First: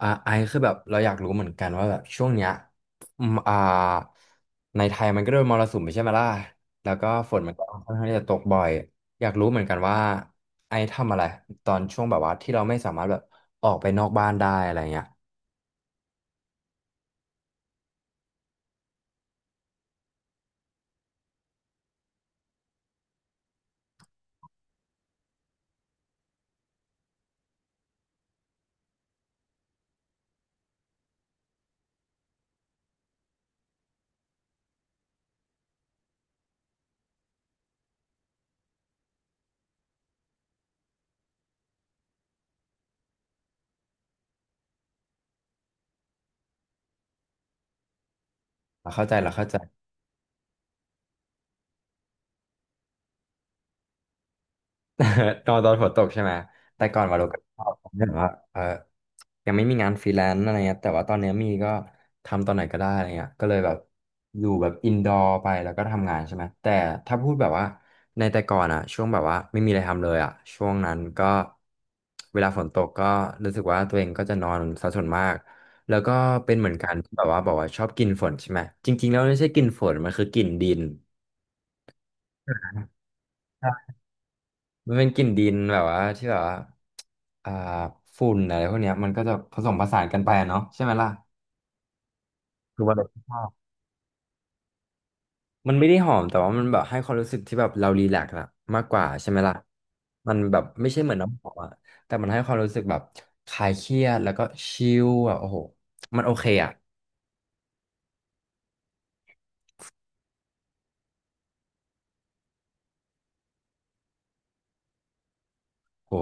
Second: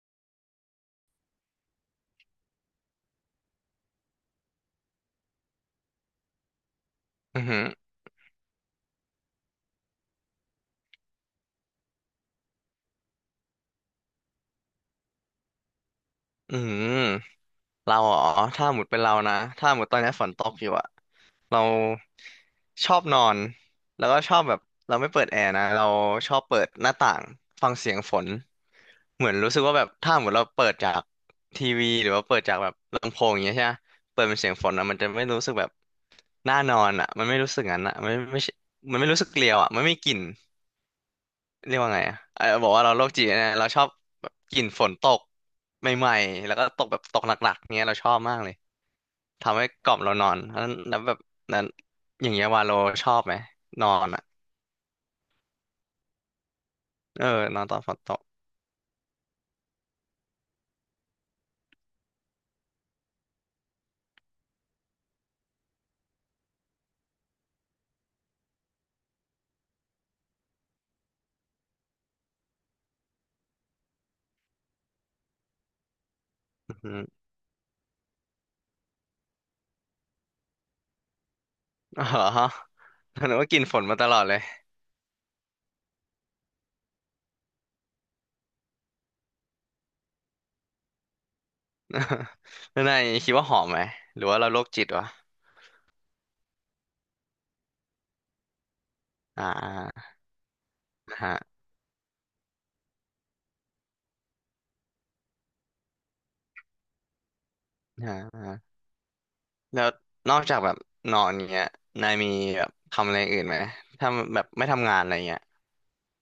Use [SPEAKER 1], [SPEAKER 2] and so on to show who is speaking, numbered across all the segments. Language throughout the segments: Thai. [SPEAKER 1] ไอคือแบบเราอยากรู้เหมือนกันว่าแบบช่วงเนี้ยอืมอ่าในไทยมันก็โดนมรสุมไปใช่ไหมล่ะแล้วก็ฝน
[SPEAKER 2] อือ
[SPEAKER 1] มัน
[SPEAKER 2] หื
[SPEAKER 1] ก็
[SPEAKER 2] อ
[SPEAKER 1] ค่อนข้างที่จะตกบ่อยอยากรู้เหมือนกันว่าไอทำอะไรตอนช่วงแบบว่าที่เราไม่สามารถแบบออกไปนอกบ้านได้อะไรเงี้ย
[SPEAKER 2] อือหือเราอ๋อถ้าหมดเป็นเรานะ ถ้าหมดตอนนี้ฝนตกอยู่อะเราชอบนอน แล้วก็ชอบแบบเราไม่เปิดแอร์นะเราชอบเปิดหน้าต่างฟังเสียงฝนเหมือนรู้สึกว่าแบบถ้าหมดเราเปิดจากทีวีหรือว่าเปิดจากแบบลำโพงอย่างเงี้ยใช่ไหมเปิดเป็นเสียงฝนอะมันจะไม่รู้สึกแบบน่านอนอะ มันไม่รู้สึกงั้นอะมันไม่ไม่ใช่มันไม่รู้สึกเกลียวอะมันไม่มีกลิ่น เรียกว่าไงอ่ะเออบอกว่าเราโรคจิตนะ เราชอบแบบกลิ่นฝนตกใหม่ๆ แล้วก็ตกแบบตกหนักๆเนี้ยเราชอบมากเลย
[SPEAKER 1] เราเข้าใจเราเข้าใจ
[SPEAKER 2] ทำให้กล่อมเรานอนแล้วแบบนั้นอย่างเงี้ยวาโลชอบไหมนอนอ่ะ
[SPEAKER 1] ตอนฝนตกใช่ไหมแต่ก่อนว่า
[SPEAKER 2] เอ
[SPEAKER 1] เรา
[SPEAKER 2] อ
[SPEAKER 1] ก็
[SPEAKER 2] น
[SPEAKER 1] ช
[SPEAKER 2] อ
[SPEAKER 1] อ
[SPEAKER 2] น
[SPEAKER 1] บ
[SPEAKER 2] ตอนฝน
[SPEAKER 1] แบ
[SPEAKER 2] ต
[SPEAKER 1] บ
[SPEAKER 2] ก
[SPEAKER 1] ว่าเออ ยังไม่มีงานฟรีแลนซ์อะไรเงี้ยแต่ว่าตอนเนี้ยมีก็ทำตอนไหนก็ได้อะไรเงี้ยก็เลยแบบอยู่แบบอินดอร์ไปแล้วก็ทำงานใช่ไหมแต่ถ้าพูดแบบว่าในแต่ก่อนอะช่วงแบบว่าไม่มีอะไรทำเลยอะช่วงนั้นก็เวลาฝนตกก็รู้สึกว่าตัวเองก็จะนอนซะส่วนมากแล้วก็เป็นเหมือ
[SPEAKER 2] อื
[SPEAKER 1] น
[SPEAKER 2] อ
[SPEAKER 1] กั
[SPEAKER 2] หื
[SPEAKER 1] น
[SPEAKER 2] อ
[SPEAKER 1] ที่แบบว่าบอกว่าชอบกลิ่นฝนใช่ไหมจริงๆแล้วไม่ใช่กลิ่นฝนมันคือกลิ่นดิน
[SPEAKER 2] อ๋อเหรอหนูว่ากลิ่นฝน
[SPEAKER 1] ใช่
[SPEAKER 2] มาตลอดเลย
[SPEAKER 1] มันเป็นกลิ่นดินแบบว่าที่แบบว่าอ่าฝุ่นอะไรพวกเนี้ยมันก็จะผสมผสานกันไปอะเนาะใช่ไหมล่ะ
[SPEAKER 2] แล้
[SPEAKER 1] คื
[SPEAKER 2] ว
[SPEAKER 1] อว่า
[SPEAKER 2] นาย
[SPEAKER 1] เราช
[SPEAKER 2] คิด
[SPEAKER 1] อ
[SPEAKER 2] ว่า
[SPEAKER 1] บ
[SPEAKER 2] หอมไหมหรือว่าเราโรคจิตวะ
[SPEAKER 1] มันไม่ได้หอมแต่ว่ามันแบบให้ความรู้สึกที่แบบเรารีแลกซ์อะมากกว่าใช่ไหม
[SPEAKER 2] อ่า
[SPEAKER 1] ล่ะ
[SPEAKER 2] อ่
[SPEAKER 1] มันแบบไม่ใช่เหมือ
[SPEAKER 2] า
[SPEAKER 1] นน้ำหอม
[SPEAKER 2] ฮะ
[SPEAKER 1] อะแต่มันให้ความรู้สึกแบบคลายเครียดแล้วก็ชิลอะโอ้โหมันโอเคอะ
[SPEAKER 2] อ่าฮะแล้วนอกจากแบบนอนเงี้ยนายมีแบบทำอะไรอื่นไหมทำแบบไม่ทำงานอะไรเงี้ย
[SPEAKER 1] โห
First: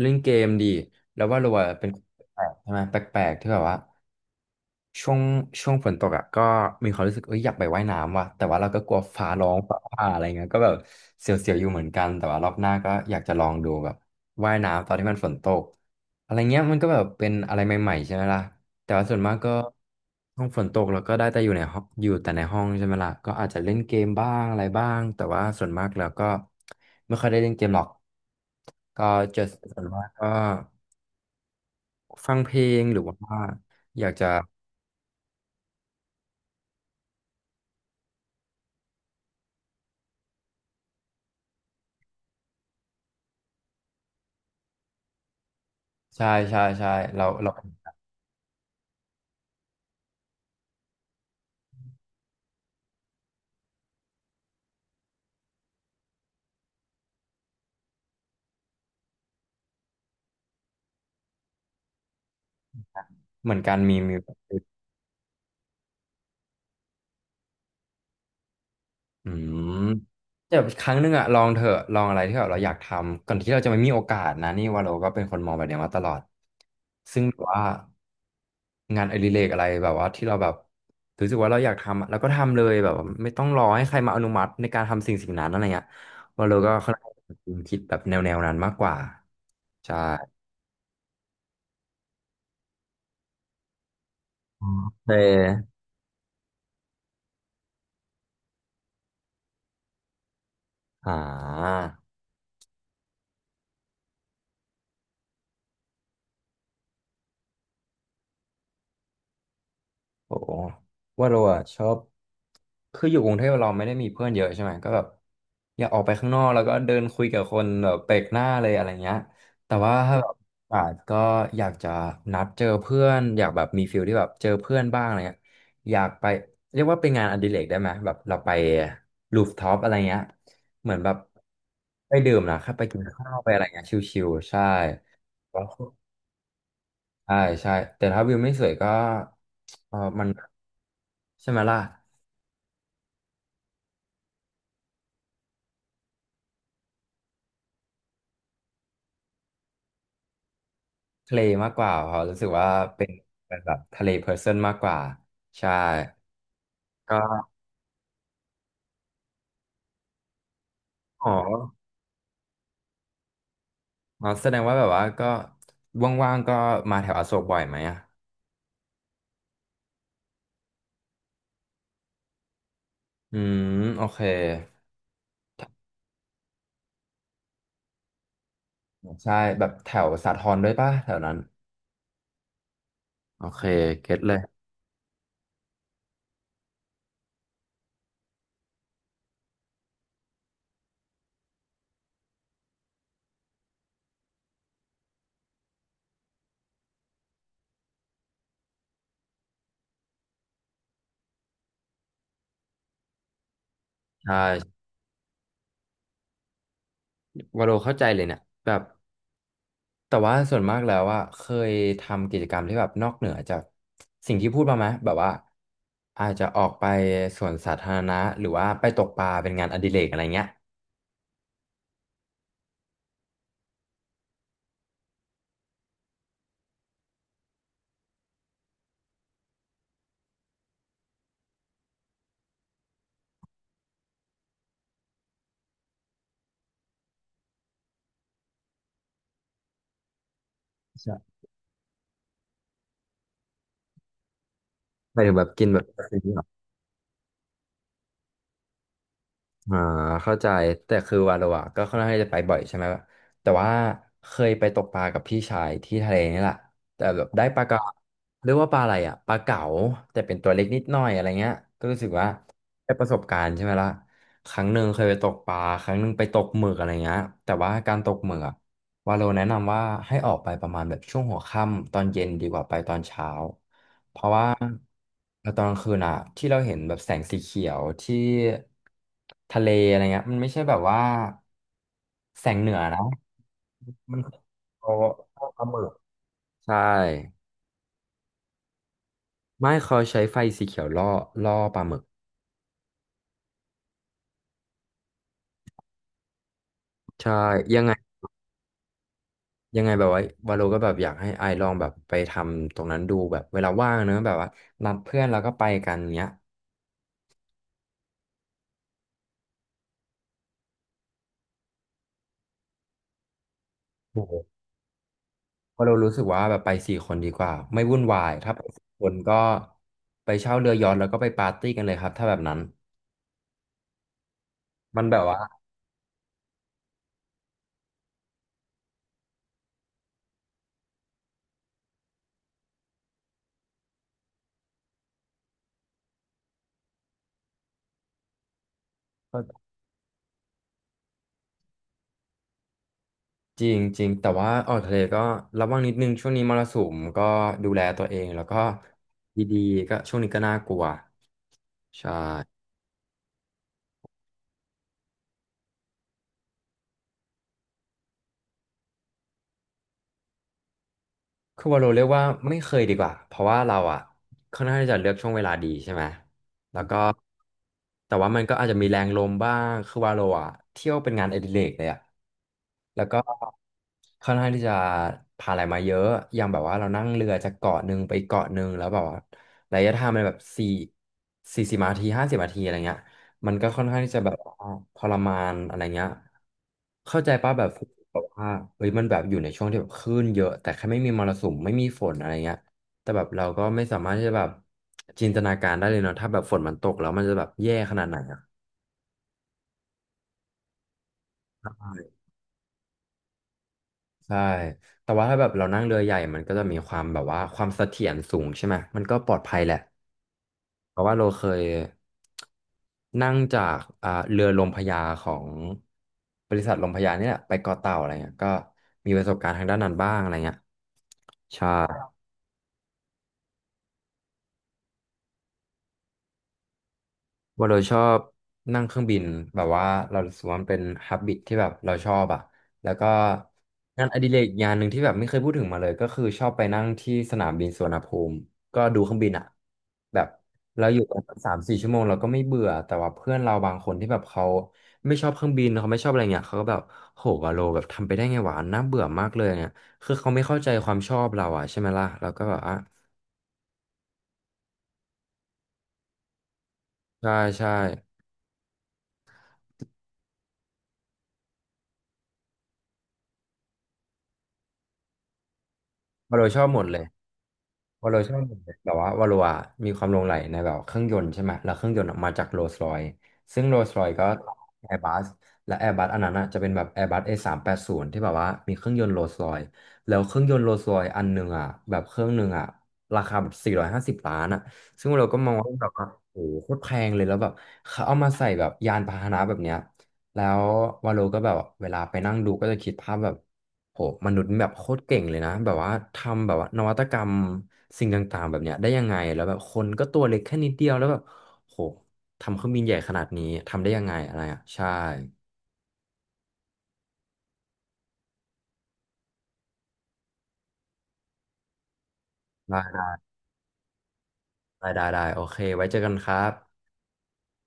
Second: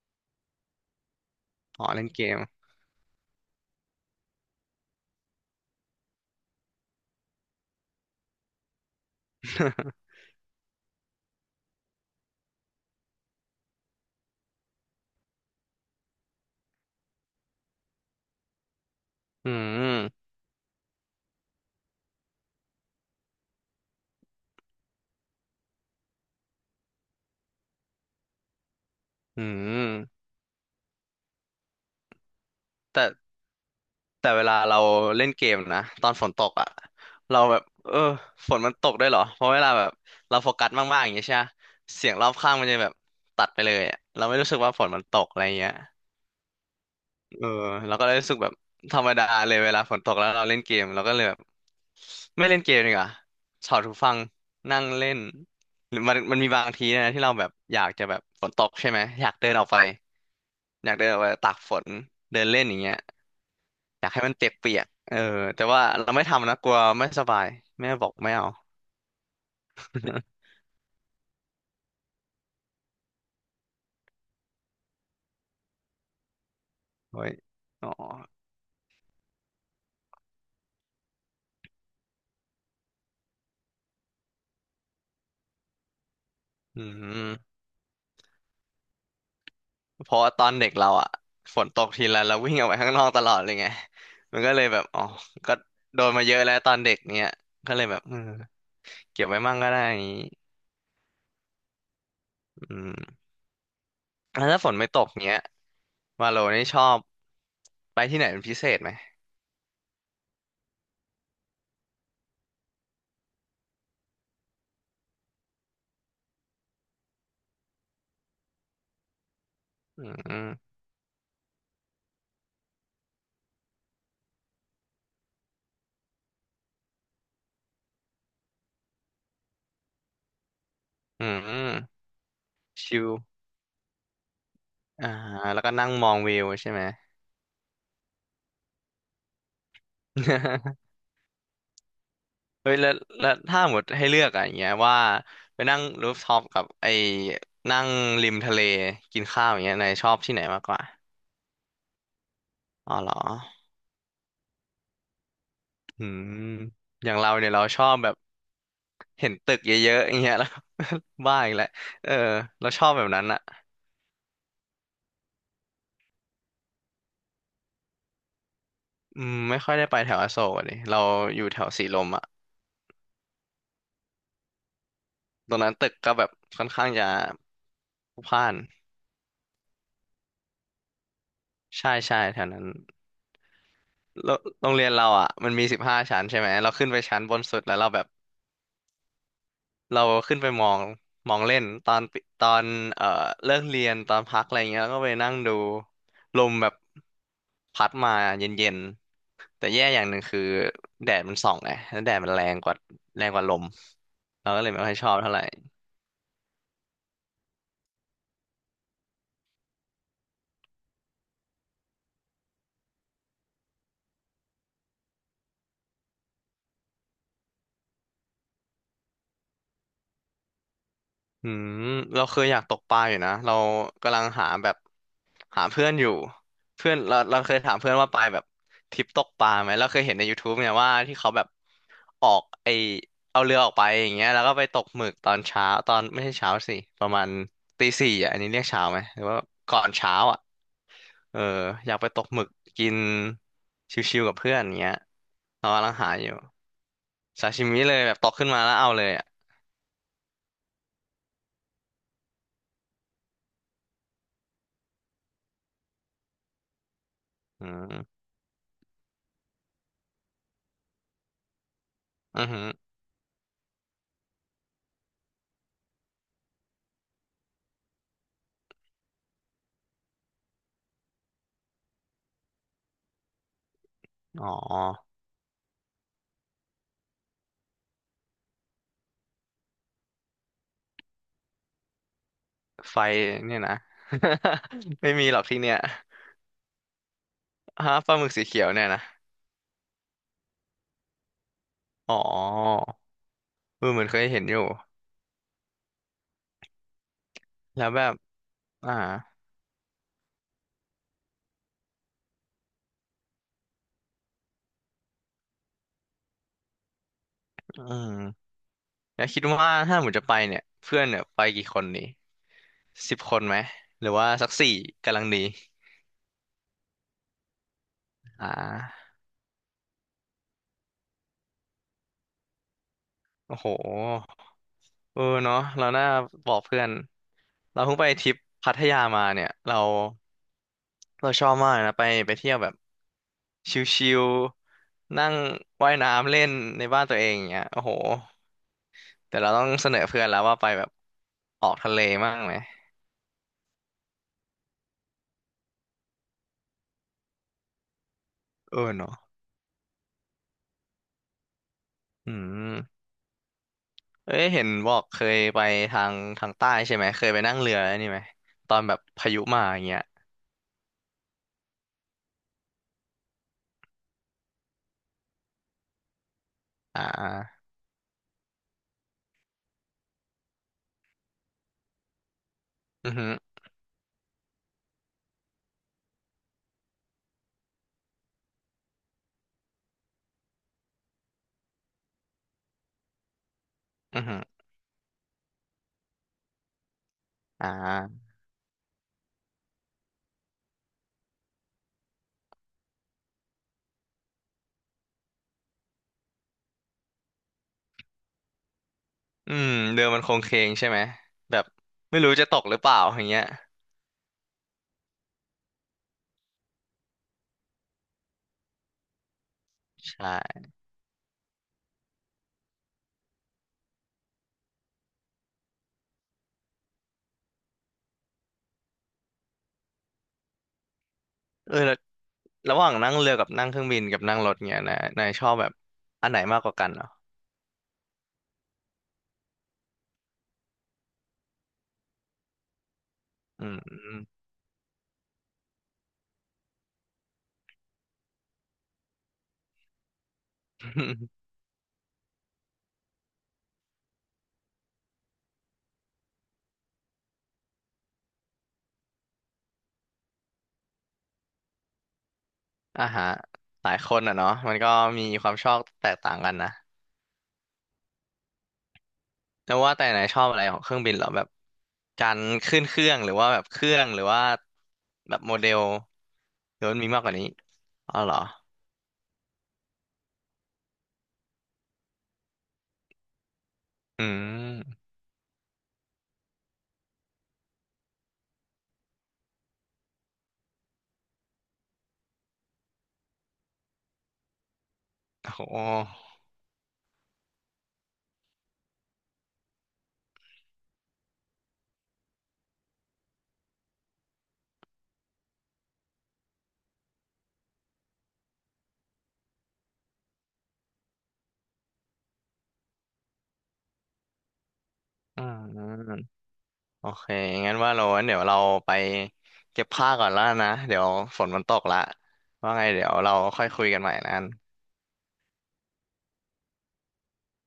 [SPEAKER 1] เล่นเกมดีแล้วว่าเราอะ
[SPEAKER 2] อ๋อ
[SPEAKER 1] เป็น
[SPEAKER 2] เล่นเก
[SPEAKER 1] แป
[SPEAKER 2] ม
[SPEAKER 1] ลกๆใช่ไหมแปลกๆที่แบบว่า ช่วงช่วงฝนตกอ่ะก็มีความรู้สึกเอ้ยอยากไปว่ายน้ำว่ะแต่ว่าเราก็กลัวฟ้าร้องฟ้า ผ่าอะไรเงี้ยก็แบบเสียวๆอยู่เหมือนกันแต่ว่ารอบหน้าก็อยากจะลองดูแบบว่ายน้ำตอนที่มันฝนตกอะไรเงี้ยมันก็แบบเป็นอะไรใหม่ๆใช่ไหมล่ะแต่ว่าส่วนมาก
[SPEAKER 2] อื
[SPEAKER 1] ก็
[SPEAKER 2] ม
[SPEAKER 1] ห้องฝนตกเราก็ได้แต่อยู่ในห้องอยู่แต่ในห้องใช่ไหมล่ะก็อาจจะเล่นเกมบ้างอะไรบ้างแต่ว่าส่วนมากแล้วก็ไม่ค่อยได้เล่นเกมหรอกก็
[SPEAKER 2] อื
[SPEAKER 1] จะส่วนมาก
[SPEAKER 2] ม
[SPEAKER 1] ก็ฟังเพลงหรื
[SPEAKER 2] แต่
[SPEAKER 1] อว่าอยากจะ
[SPEAKER 2] แต่เวลาเราเล่นเกมนะตอนฝนตกอ่ะเราแบบเออฝนมันตกได้วยเหรอเพราะเวลาแบบเราโฟกัสมากๆอย่างเงี้ยใช่ไหมเสียงรอบข้างมันจะแบบตัดไปเลยอะเราไม่รู้สึกว่าฝนมันตกอะไรเงี้ย
[SPEAKER 1] ใช่ใช่ใช่เรา
[SPEAKER 2] เออ
[SPEAKER 1] เรา
[SPEAKER 2] เราก็เลยรู้สึกแบบธรรมดาเลยเวลาฝนตกแล้วเราเล่นเกมเราก็เลยแบบไม่เล่นเกมดีกว่าถอดหูฟังนั่งเล่นหรือมันมีบางทีนะที่เราแบบอยากจะแบบฝนตกใช่ไหมอยากเดินออกไปอยากเดินออกไปตากฝนเดินเล่นอย่างเงี้ย
[SPEAKER 1] เหมือนการมี
[SPEAKER 2] อยาก
[SPEAKER 1] มี
[SPEAKER 2] ให้มันเปียกๆเออแต่ว่าเราไม่ทำนะกลัวไม่สบายแม่บอกไม่เอา
[SPEAKER 1] อืม แต่ครั้งหนึ่งอะลองเถอะลองอะไรที่แบบเราอยากทำก่อนที่เราจะไม่มีโอกาสนะนี่ว่าเราก็เป็นคนมองแบบเนี้ยมาตลอด
[SPEAKER 2] โอ้
[SPEAKER 1] ซึ่ง
[SPEAKER 2] ย
[SPEAKER 1] แบบว่า
[SPEAKER 2] อ๋อ
[SPEAKER 1] งานอดิเรกอะไรแบบว่าที่เราแบบรู้สึกว่าเราอยากทำอะเราก็ทำเลยแบบว่าไม่ต้องรอให้ใครมาอนุมัติในการทำสิ่งสิ่งนั้นอะไรเงี้ยว่าเราก็
[SPEAKER 2] อื
[SPEAKER 1] ค่อนข้าง
[SPEAKER 2] ม
[SPEAKER 1] คิดแบบแนวแนวนั้นมากกว่าใช่
[SPEAKER 2] เพราะว่าตอนเด็กเราอะฝนตกทีไรเราวิ่งออกไปข้างนอกตลอดเลยไงมันก็เล
[SPEAKER 1] โอ
[SPEAKER 2] ยแบบอ๋อ
[SPEAKER 1] เ
[SPEAKER 2] ก็
[SPEAKER 1] ค
[SPEAKER 2] โดนมาเยอะแล้วตอนเด็กเนี้ยก็เลยแบบเออเก็บไว้มั่งก็ได้อย่างนี้
[SPEAKER 1] อ่า
[SPEAKER 2] อืมแล้วถ้าฝนไม่ตกเนี้ยวาโลนี่ชอบไปที่ไหนเป็นพิเศษไหม
[SPEAKER 1] โอ้ว่าเราอะชอบคืออยู่กรุงเทพเราไม่ได้มีเพื่อนเยอะใช่ไหมก็แบบอยากออกไปข้างนอกแล้วก็เดินคุยกับคนแบบแปลกหน้าเลยอะไรเงี้ยแต่ว่า
[SPEAKER 2] อื
[SPEAKER 1] ถ้าแบบ
[SPEAKER 2] ม
[SPEAKER 1] อาจก็อยากจะนัดเจอเพื่อนอยากแบบมีฟิลที่แบบเจอเพื่อนบ้างอะไรเงี้ยอยากไปเรียกว่าเป็นงานอดิเรกได้ไหมแบบเราไปรูฟท็อปอะไรเงี้ยเหมือนแบบ
[SPEAKER 2] อืม
[SPEAKER 1] ไปดื่มนะครับไปกิ
[SPEAKER 2] ชิ
[SPEAKER 1] น
[SPEAKER 2] ล
[SPEAKER 1] ข้าวไปอะไรเงี้ยชิวๆใช่
[SPEAKER 2] อ่าแล้วก็นั่งมองวิวใช่ไหม
[SPEAKER 1] ใช่ใช่แต่ถ้าวิวไม่สวยก็เออมัน ใช่ไหมล่ะ
[SPEAKER 2] เฮ้ยแล้วแล้วถ้าหมดให้เลือกอะอย่างเงี้ยว่าไปนั่งรูฟท็อปกับไอ้นั่งริมทะเลกินข้าวอย่างเงี้ยนายชอบที่ไหนมากกว่า
[SPEAKER 1] ทะเลมากกว่าเขาะรู้สึกว่า
[SPEAKER 2] อ๋อ
[SPEAKER 1] เป็
[SPEAKER 2] เหร
[SPEAKER 1] น
[SPEAKER 2] อ
[SPEAKER 1] เป็นแบบทะเลเพอร์เซนต์มากกว่าใช่
[SPEAKER 2] อืมอย่างเรา
[SPEAKER 1] ก็
[SPEAKER 2] เนี่ยเราชอบแบบเห็นตึกเยอะๆอย่างเงี้ยแล้ว
[SPEAKER 1] อ๋อ
[SPEAKER 2] บ้าอีกแล้วเออเราชอบแบบนั้นอะ
[SPEAKER 1] อ๋อแสดงว่าแบบว่าก็ว่างๆก็มาแถวอโศกบ่อยไหมอ่ะ
[SPEAKER 2] อืมไม่ค่อยได้ไปแถวอโศกอะดิเราอยู่แถวสีลมอะ
[SPEAKER 1] อืมโอเค
[SPEAKER 2] ตรงนั้นตึกก็แบบค่อนข้างจะพลุกพล่าน
[SPEAKER 1] ใช่แบบแถวสาทรด้วยป่ะแถวนั้น
[SPEAKER 2] ใช่ใช่แถวนั้น
[SPEAKER 1] โอเคเก็ต
[SPEAKER 2] โร
[SPEAKER 1] เลย
[SPEAKER 2] โรงเรียนเราอ่ะมันมี15 ชั้นใช่ไหมเราขึ้นไปชั้นบนสุดแล้วเราแบบ เราขึ้นไปมองมองเล่น ตอนเอ่อเลิกเรียน ตอนพักอะไรเงี้ยก็ไปนั่งดูลมแบบพัดมาเย็นๆ แต่แย่อย่างหนึ่งคือแดดมันส่องไงแล้วแดดมันแรงกว่าแรงกว่าลม
[SPEAKER 1] ใ
[SPEAKER 2] เราก็เลย
[SPEAKER 1] ช่
[SPEAKER 2] ไม่ค่อยชอบเท่าไหร่
[SPEAKER 1] วาโลเข้าใจเลยเนี่ยแบบ แต่ว่าส่วนมากแล้วอะเคยทำกิจกรรมที่แบบนอกเหนือจากสิ่งที่พูดมาไหมแบบว่าอาจจะออกไปสวนสาธารณะหรือว่าไปตกปลาเป็นงานอดิเรกอะไรเงี้ย
[SPEAKER 2] อืมเราเคยอยากตกปลาอยู่นะเรากำลังหาแบบหาเพื่อนอยู่เพื่อนเราเคยถามเพื่อนว่าไปแบบทริปตกปลาไหมเราเคยเห็นในย o ทูบเนี่ยว่าที่เขาแบบออกไอเอาเรือออกไปอย่างเงี้ยแล้วก็ไปตกหมึกตอนเช้าตอนไม่ใช่เช้าสิประมาณตีสี่อ่ะอันนี้เรียกเช้าไหมหรือว่าก่อนเช้าอ่ะ
[SPEAKER 1] ใช่
[SPEAKER 2] เอออยากไปตกหมึกกินชิวๆกับเพื่อนอย่างเงี้ย
[SPEAKER 1] หมายถึงแบบกิ
[SPEAKER 2] เรา
[SPEAKER 1] นแบบ
[SPEAKER 2] กำลังหาอยู่ ซาชิมิเลยแบบตกขึ้นมาแล้วเอาเลยอ่ะ
[SPEAKER 1] อ่าเข้าใจแต่คือวาโลอะก็ค่อนข้างจะไปบ่อยใช่ไหมแต่ว่าเคยไปตกปลากับพี่ชายที่ทะเลนี่แหละแต่แบบได้ปลา
[SPEAKER 2] อื
[SPEAKER 1] กระ
[SPEAKER 2] ม
[SPEAKER 1] เรียกว่าปลาอะไรอะปลาเก๋าแต่เป็นตัวเล็กนิดหน่อยอะไรเงี้ยก็รู้สึกว่า
[SPEAKER 2] อือหือ
[SPEAKER 1] ได้ประสบการณ์ใช่ไหมล่ะครั้งหนึ่งเคยไปตกปลาครั้งหนึ่งไปตกหมึกอะไรเงี้ยแต่ว่าการตกหมึกอะวาโลแนะนำว่าให้ออกไปประมาณแบบช่วงหัวค่ำตอนเย็นดีกว่าไปตอนเช้า เพราะ
[SPEAKER 2] อ๋
[SPEAKER 1] ว่า
[SPEAKER 2] อ
[SPEAKER 1] ตอนกลางคืนอะที่เราเห็นแบบแสงสีเขียวที่ทะเลอะไรเงี้ยมันไม่ใช่แบบว่าแสงเหนือ
[SPEAKER 2] ไฟ
[SPEAKER 1] นะ
[SPEAKER 2] เนี่ยนะ
[SPEAKER 1] มัน เขาล่
[SPEAKER 2] ไม่
[SPEAKER 1] อ
[SPEAKER 2] มีหรอกที่
[SPEAKER 1] ปลา
[SPEAKER 2] เนี่
[SPEAKER 1] ห
[SPEAKER 2] ย
[SPEAKER 1] มึกใช่
[SPEAKER 2] ฮะปลาหมึกสีเขียวเนี่ยนะ
[SPEAKER 1] ไม่เขาใช้ไฟสีเขียวล่อล่อปลาหมึก
[SPEAKER 2] อ๋อเออเหมือนเคยเห็นอยู่
[SPEAKER 1] ใช่ยั
[SPEAKER 2] แล้
[SPEAKER 1] ง
[SPEAKER 2] ว
[SPEAKER 1] ไง
[SPEAKER 2] แบบอ่า
[SPEAKER 1] ยังไงแบบว่าวาโลก็แบบอยากให้ไอลองแบบไปทำตรงนั้นดูแบบเวลาว่างเนอะแบบว่านัดเพื่อนแล้วก็ไปกันเงี้ย
[SPEAKER 2] อืมแล้วคิดว่าถ้าหมูจะไปเนี่ยเพื่อนเนี่ยไปกี่คนนี่10 คนไหมหรือว่า
[SPEAKER 1] โห
[SPEAKER 2] สักสี่กำลังดี
[SPEAKER 1] เพราะเรารู้สึกว่าแบบไปสี่คนดีกว่าไม่วุ่นวาย
[SPEAKER 2] อ่
[SPEAKER 1] ถ้าไปสี่ค
[SPEAKER 2] า
[SPEAKER 1] นก็ไปเช่าเรือยอชท์แล้วก็ไปปาร์ตี้กันเลยครับถ้าแบบนั้น
[SPEAKER 2] โอ้โห
[SPEAKER 1] มันแบ
[SPEAKER 2] เออ
[SPEAKER 1] บว่า
[SPEAKER 2] เนาะเราน่าบอกเพื่อนเราเพิ่งไปทริปพัทยามาเนี่ยเรา เราชอบมากนะไปเที่ยวแบบชิลๆนั่งว่ายน้ำเล่นในบ้านตัวเองอย่างเงี้ยโอ้โหแต่เราต้องเสนอเพื่อนแล้วว่าไปแบบออกทะเลมั่งไหม
[SPEAKER 1] จริงจริงแต่ว่าออกทะเลก็ระวังนิดนึงช่วงนี้มรสุมก็ดูแลตัวเองแล้วก็
[SPEAKER 2] เออเนาะ
[SPEAKER 1] ดีๆก็ช่วงนี้ก็น่ากลัวใช่
[SPEAKER 2] อืมเอ้ยเห็นบอกเคยไปทางใต้ใช่ไหมเคยไปนั่งเรือนี่ไหมตอนแบบพายุมาอย่างเงี้ย
[SPEAKER 1] คือว่าเราเรียกว่าไม่เคยดีกว่าเพราะว่าเราอ่ะค่อนข้างที่จะเลือกช่วงเวลาดีใช่ไหมแล้วก็
[SPEAKER 2] อ่า
[SPEAKER 1] แต่ว่ามันก็อาจจะมีแรงลมบ้างคือว่าเราอ่ะเที่ยวเป็นงานอดิเรกเลยอ่ะ แล้ว
[SPEAKER 2] อือ
[SPEAKER 1] ก็
[SPEAKER 2] หือ
[SPEAKER 1] ค่อนข้างที่จะผ่านอะไรมาเยอะอย่างแบบว่าเรานั่งเรือจากเกาะหนึ่งไปเกาะหนึ่งแล้วแบบว่าระยะทางมันแบบสี่สิบนาทีห้าสิบนาทีอะไรเงี้ยมันก็ค่อนข้างที่จะ
[SPEAKER 2] อือ
[SPEAKER 1] แบบ
[SPEAKER 2] หือ
[SPEAKER 1] ว่าทรมานอะไรเงี้ยเข้าใจป่ะแบ
[SPEAKER 2] อ่
[SPEAKER 1] บแบบ
[SPEAKER 2] า
[SPEAKER 1] ว่าเฮ้ยมันแบบอยู่ในช่วงที่แบบคลื่นเยอะแต่แค่ไม่มีมรสุมไม่มีฝนอะไรเงี้ยแต่แบบเราก็ไม่สามารถที่จะแบบจินตนาการได้เลยเนาะถ้าแบบฝนมันตกแล้วมันจะแบบแย่ขนาดไหนอะ
[SPEAKER 2] อืมเรือมันโคงเคงใช่ไหมแบบไม่รู้จะตกหรือเปล่าอย่างเงี้ย
[SPEAKER 1] ใช่ แต่ว่าถ้าแบบเรานั่งเรือใหญ่มันก็จะมีความแบบว่าความเสถียรสูงใช่ไหม มันก็ปลอดภัยแหละ
[SPEAKER 2] ใช่
[SPEAKER 1] เพราะว่าเราเคยนั่งจากเรือลมพระยาของบริษัทลมพระยานี่แหละไปเกาะเต่าอะไรเงี้ยก็มีประสบการณ์ทางด้านนั้นบ้างอะไรเงี้ยใช่
[SPEAKER 2] เออ ระหว่างนั่งเรือกับนั่งเครื่องบินกับนั่งรถเงี้ยนายชอบแบบอันไหนมากกว่ากันเหรอ
[SPEAKER 1] ว่าเราชอบนั่งเครื่องบินแบบว่าเรารู้สึกว่ามันเป็นฮับบิตที่แบบเราชอบอ่ะแล้วก็
[SPEAKER 2] อืม
[SPEAKER 1] งานอดิเรกงานหนึ่งที่แบบไม่เคยพูดถึงมาเลยก็คือชอบไปนั่งที่สนามบินสุวรรณภูมิก็ดูเครื่องบินอ่ะแบบเราอยู่กัน สามสี่ชั่วโมงเราก็ไม่เบื่อแต่ว่าเพื่อนเราบางคนที่แบบเขาไม่ชอบเครื่องบินเขาไม่ชอบอะไรเงี้ยเขาก็แบบโหวาโลแบบทำไปได้ไงวะน่าเบื่อมากเลยเนี่ยคือเขาไม่เข้าใจความชอบเราอ่ะใช่ไหมล่ะเราก็แบบอ่ะ
[SPEAKER 2] อ่าฮะหลายคนอ่ะเนาะมันก็มีความชอบแตกต่างกันนะ
[SPEAKER 1] ใช่ใช่
[SPEAKER 2] แล้วว่าแต่นายชอบอะไรของเครื่องบินเหรอแบบการขึ้นเครื่องหรือว่าแบบเครื่องหรือว่าแบบโมเดล
[SPEAKER 1] วาโลชอบห
[SPEAKER 2] ห
[SPEAKER 1] ม
[SPEAKER 2] รื
[SPEAKER 1] ด
[SPEAKER 2] อ
[SPEAKER 1] เล
[SPEAKER 2] มัน
[SPEAKER 1] ย
[SPEAKER 2] มีมากกว่านี้
[SPEAKER 1] วา
[SPEAKER 2] อ๋อ
[SPEAKER 1] โล
[SPEAKER 2] เห
[SPEAKER 1] ช
[SPEAKER 2] ร
[SPEAKER 1] อ
[SPEAKER 2] อ
[SPEAKER 1] บแบบว่าวาโลอะมีความหลงใหลในแบบเครื่องยนต์ใช่ไหมแล้วเครื่องยนต์อะมาจากโรลส์รอยซซึ่งโรลส์รอยซ์
[SPEAKER 2] อื
[SPEAKER 1] ก็แอร์
[SPEAKER 2] ม
[SPEAKER 1] บัสและแอร์บัสอันนั้นอะจะเป็นแบบแอร์บัส A380 ที่แบบว่ามีเครื่องยนต์โรลส์รอยซ์แล้วเครื่องยนต์โรลส์รอยซ์อันหนึ่งอะแบบเครื่องหนึ่งอะราคาแบบ450ล้านอะซึ่งเราก็ม
[SPEAKER 2] โอ้
[SPEAKER 1] อง
[SPEAKER 2] โห
[SPEAKER 1] ว่าแบบว่าโอ้โหโคตรแพงเลยแล้วแบบเขาเอามาใส่แบบยานพาหนะแบบเนี้ยแล้ววาโลก็แบบเวลาไปนั่งดูก็จะคิดภาพแบบ โหมนุษย์แบบโคตรเก่งเลยนะ แบบว่าทำแบบว่านวัตกรรมสิ่งต่างๆแบบเนี้ยได้ยังไง แล้วแบบคนก็ตัวเล็กแค่นิดเดียวแล้วแบบโหทำเครื่องบินใหญ่ขนาดนี้ทำได้ยังไงอะไรอ่ะ ใช่
[SPEAKER 2] อืมโอเคงั้นว่าเรางั้นเดี๋ยวเราไปเก็บผ้าก่อนแล้วนะเดี๋ยวฝนมันตกละว่าไงเดี๋
[SPEAKER 1] ได้
[SPEAKER 2] ยวเราค่อยคุยกันใหม่นะ
[SPEAKER 1] ได้โอเค ไว้เจอกันครับ